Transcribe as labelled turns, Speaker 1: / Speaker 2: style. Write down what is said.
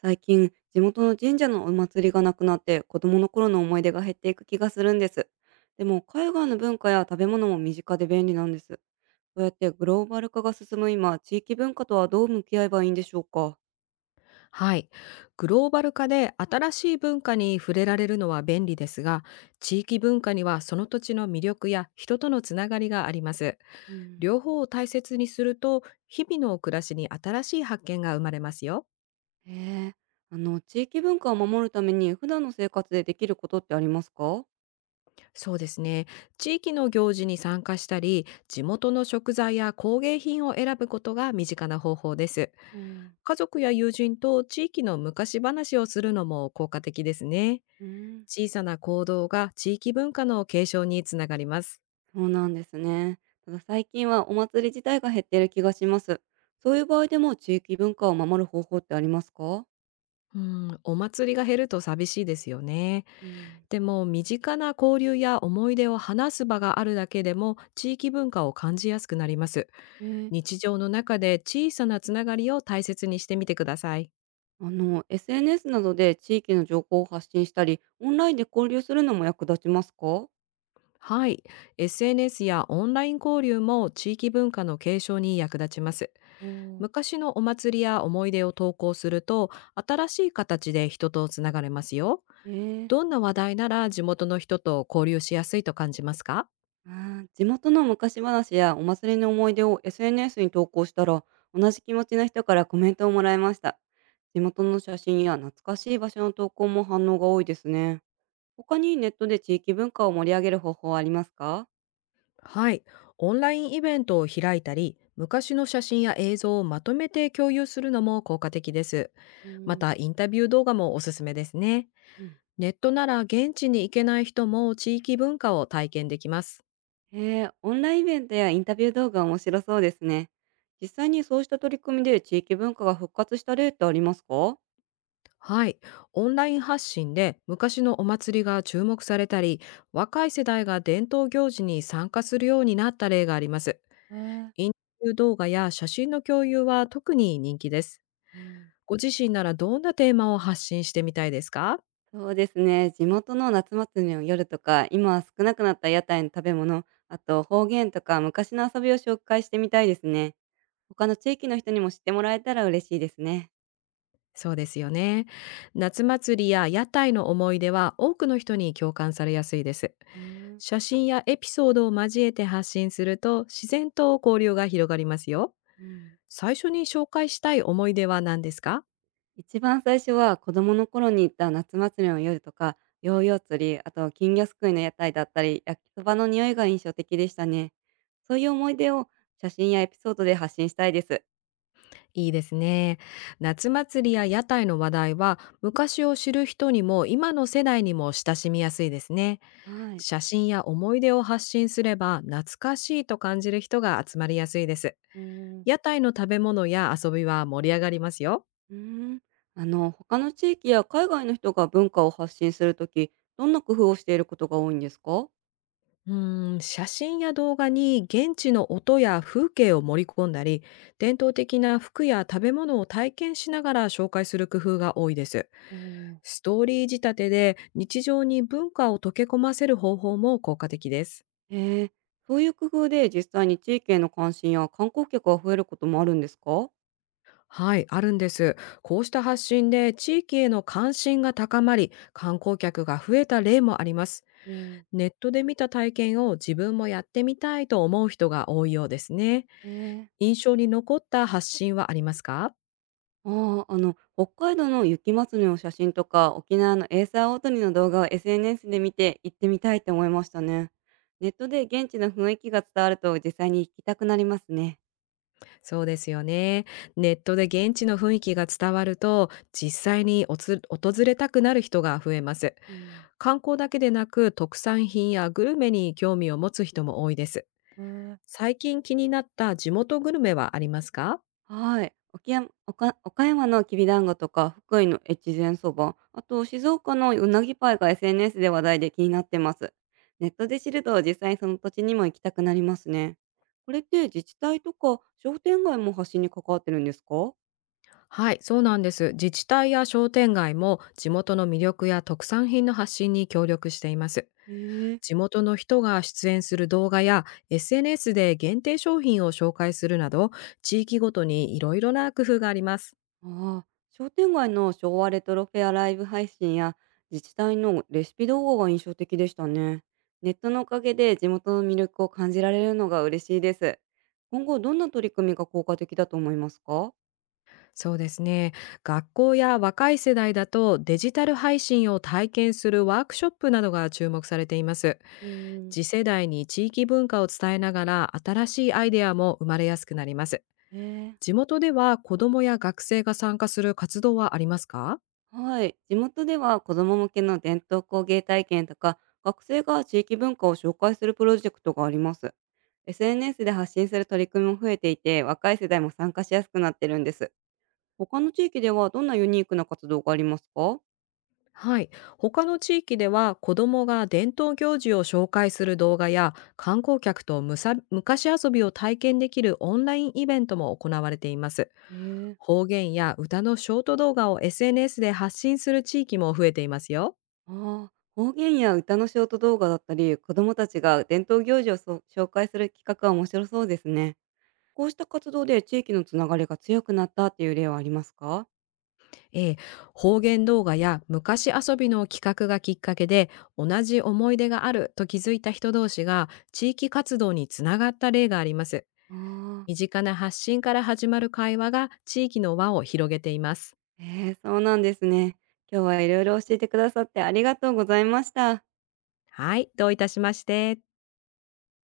Speaker 1: 最近、地元の神社のお祭りがなくなって子供の頃の思い出が減っていく気がするんです。でも、海外の文化や食べ物も身近で便利なんです。そうやってグローバル化が進む今、地域文化とはどう向き合えばいいんでしょうか？
Speaker 2: はい。グローバル化で新しい文化に触れられるのは便利ですが、地域文化にはその土地の魅力や人とのつながりがあります。
Speaker 1: うん。
Speaker 2: 両方を大切にすると、日々の暮らしに新しい発見が生まれますよ。
Speaker 1: へえ。地域文化を守るために普段の生活でできることってありますか？
Speaker 2: そうですね。地域の行事に参加したり、地元の食材や工芸品を選ぶことが身近な方法です。
Speaker 1: うん。
Speaker 2: 家族や友人と地域の昔話をするのも効果的ですね。
Speaker 1: うん。
Speaker 2: 小さな行動が地域文化の継承につながります。
Speaker 1: そうなんですね。ただ最近はお祭り自体が減っている気がします。そういう場合でも地域文化を守る方法ってありますか？
Speaker 2: うん、お祭りが減ると寂しいですよね。
Speaker 1: うん。
Speaker 2: でも身近な交流や思い出を話す場があるだけでも地域文化を感じやすくなります。
Speaker 1: ねえ。
Speaker 2: 日常の中で小さなつながりを大切にしてみてください。
Speaker 1: SNS などで地域の情報を発信したり、オンラインで交流するのも役立ちますか？
Speaker 2: はい。SNS やオンライン交流も地域文化の継承に役立ちます。
Speaker 1: おー。
Speaker 2: 昔のお祭りや思い出を投稿すると新しい形で人とつながれますよ。
Speaker 1: ええ。
Speaker 2: どんな話題なら地元の人と交流しやすいと感じますか？
Speaker 1: あ地元の昔話やお祭りの思い出を SNS に投稿したら、同じ気持ちの人からコメントをもらいました。地元の写真や懐かしい場所の投稿も反応が多いですね。他にネットで地域文化を盛り上げる方法はありますか？
Speaker 2: はい。オンラインイベントを開いたり、昔の写真や映像をまとめて共有するのも効果的です。
Speaker 1: う
Speaker 2: ま
Speaker 1: ん、
Speaker 2: た、インタビュー動画もおすすめですね。
Speaker 1: うん。
Speaker 2: ネットなら現地に行けない人も地域文化を体験できます。
Speaker 1: へえ、オンラインイベントやインタビュー動画面白そうですね。実際にそうした取り組みで地域文化が復活した例ってありますか？
Speaker 2: はい。オンライン発信で昔のお祭りが注目されたり、若い世代が伝統行事に参加するようになった例があります。
Speaker 1: へえ。
Speaker 2: インタビュー動画や写真の共有は特に人気です。
Speaker 1: うん。
Speaker 2: ご自身ならどんなテーマを発信してみたいですか？
Speaker 1: そうですね。地元の夏祭りの夜とか、今は少なくなった屋台の食べ物、あと方言とか昔の遊びを紹介してみたいですね。他の地域の人にも知ってもらえたら嬉しいですね。
Speaker 2: そうですよね。夏祭りや屋台の思い出は多くの人に共感されやすいです。
Speaker 1: うん。
Speaker 2: 写真やエピソードを交えて発信すると自然と交流が広がりますよ。
Speaker 1: うん。
Speaker 2: 最初に紹介したい思い出は何ですか？
Speaker 1: 一番最初は子供の頃に行った夏祭りの夜とか、ヨーヨー釣り、あと金魚すくいの屋台だったり、焼きそばの匂いが印象的でしたね。そういう思い出を写真やエピソードで発信したいです。
Speaker 2: いいですね。夏祭りや屋台の話題は昔を知る人にも今の世代にも親しみやすいですね。
Speaker 1: はい。
Speaker 2: 写真や思い出を発信すれば懐かしいと感じる人が集まりやすいです。
Speaker 1: うーん。
Speaker 2: 屋台の食べ物や遊びは盛り上がりますよ。
Speaker 1: うーん。他の地域や海外の人が文化を発信するとき、どんな工夫をしていることが多いんですか？
Speaker 2: うーん、写真や動画に現地の音や風景を盛り込んだり、伝統的な服や食べ物を体験しながら紹介する工夫が多いです。
Speaker 1: うん。
Speaker 2: ストーリー仕立てで日常に文化を溶け込ませる方法も効果的です。
Speaker 1: へえ。そういう工夫で実際に地域への関心や観光客が増えることもあるんですか？
Speaker 2: はい、あるんです。こうした発信で地域への関心が高まり、観光客が増えた例もあります。
Speaker 1: うん。
Speaker 2: ネットで見た体験を自分もやってみたいと思う人が多いようですね。
Speaker 1: へえ。
Speaker 2: 印象に残った発信はありますか？
Speaker 1: ああ、北海道の雪まつりの写真とか、沖縄のエーサーオートニの動画を SNS で見て行ってみたいって思いましたね。ネットで現地の雰囲気が伝わると実際に行きたくなりますね。
Speaker 2: そうですよね。ネットで現地の雰囲気が伝わると、実際におつ訪れたくなる人が増えます。
Speaker 1: うん。
Speaker 2: 観光だけでなく、特産品やグルメに興味を持つ人も多いです。
Speaker 1: へえ。
Speaker 2: 最近気になった地元グルメはありますか？
Speaker 1: はい。沖山岡岡山のきびだんごとか、福井の越前そば、あと静岡のうなぎパイが SNS で話題で気になってます。ネットで知ると実際その土地にも行きたくなりますね。これって自治体とか商店街も発信に関わってるんですか？
Speaker 2: はい、そうなんです。自治体や商店街も地元の魅力や特産品の発信に協力しています。
Speaker 1: へえ。
Speaker 2: 地元の人が出演する動画や SNS で限定商品を紹介するなど、地域ごとにいろいろな工夫があります。
Speaker 1: ああ、商店街の昭和レトロフェアライブ配信や自治体のレシピ動画が印象的でしたね。ネットのおかげで地元の魅力を感じられるのが嬉しいです。今後どんな取り組みが効果的だと思いますか？
Speaker 2: そうですね。学校や若い世代だとデジタル配信を体験するワークショップなどが注目されています。
Speaker 1: うーん。
Speaker 2: 次世代に地域文化を伝えながら新しいアイデアも生まれやすくなります。
Speaker 1: ええ。
Speaker 2: 地元では子どもや学生が参加する活動はありますか？
Speaker 1: はい。地元では子供向けの伝統工芸体験とか学生が地域文化を紹介するプロジェクトがあります。SNS で発信する取り組みも増えていて若い世代も参加しやすくなってるんです。他の地域ではどんなユニークな活動がありますか？
Speaker 2: はい。他の地域では子どもが伝統行事を紹介する動画や観光客とむさ昔遊びを体験できるオンラインイベントも行われています。
Speaker 1: えー。
Speaker 2: 方言や歌のショート動画を SNS で発信する地域も増えていますよ。
Speaker 1: ああ、方言や歌のショート動画だったり、子どもたちが伝統行事をそう紹介する企画は面白そうですね。こうした活動で地域のつながりが強くなったっていう例はありますか？
Speaker 2: えー方言動画や昔遊びの企画がきっかけで同じ思い出があると気づいた人同士が地域活動につながった例があります。
Speaker 1: ああ。
Speaker 2: 身近な発信から始まる会話が地域の輪を広げています。
Speaker 1: そうなんですね。今日はいろいろ教えてくださってありがとうございました。
Speaker 2: はい、どういたしまして。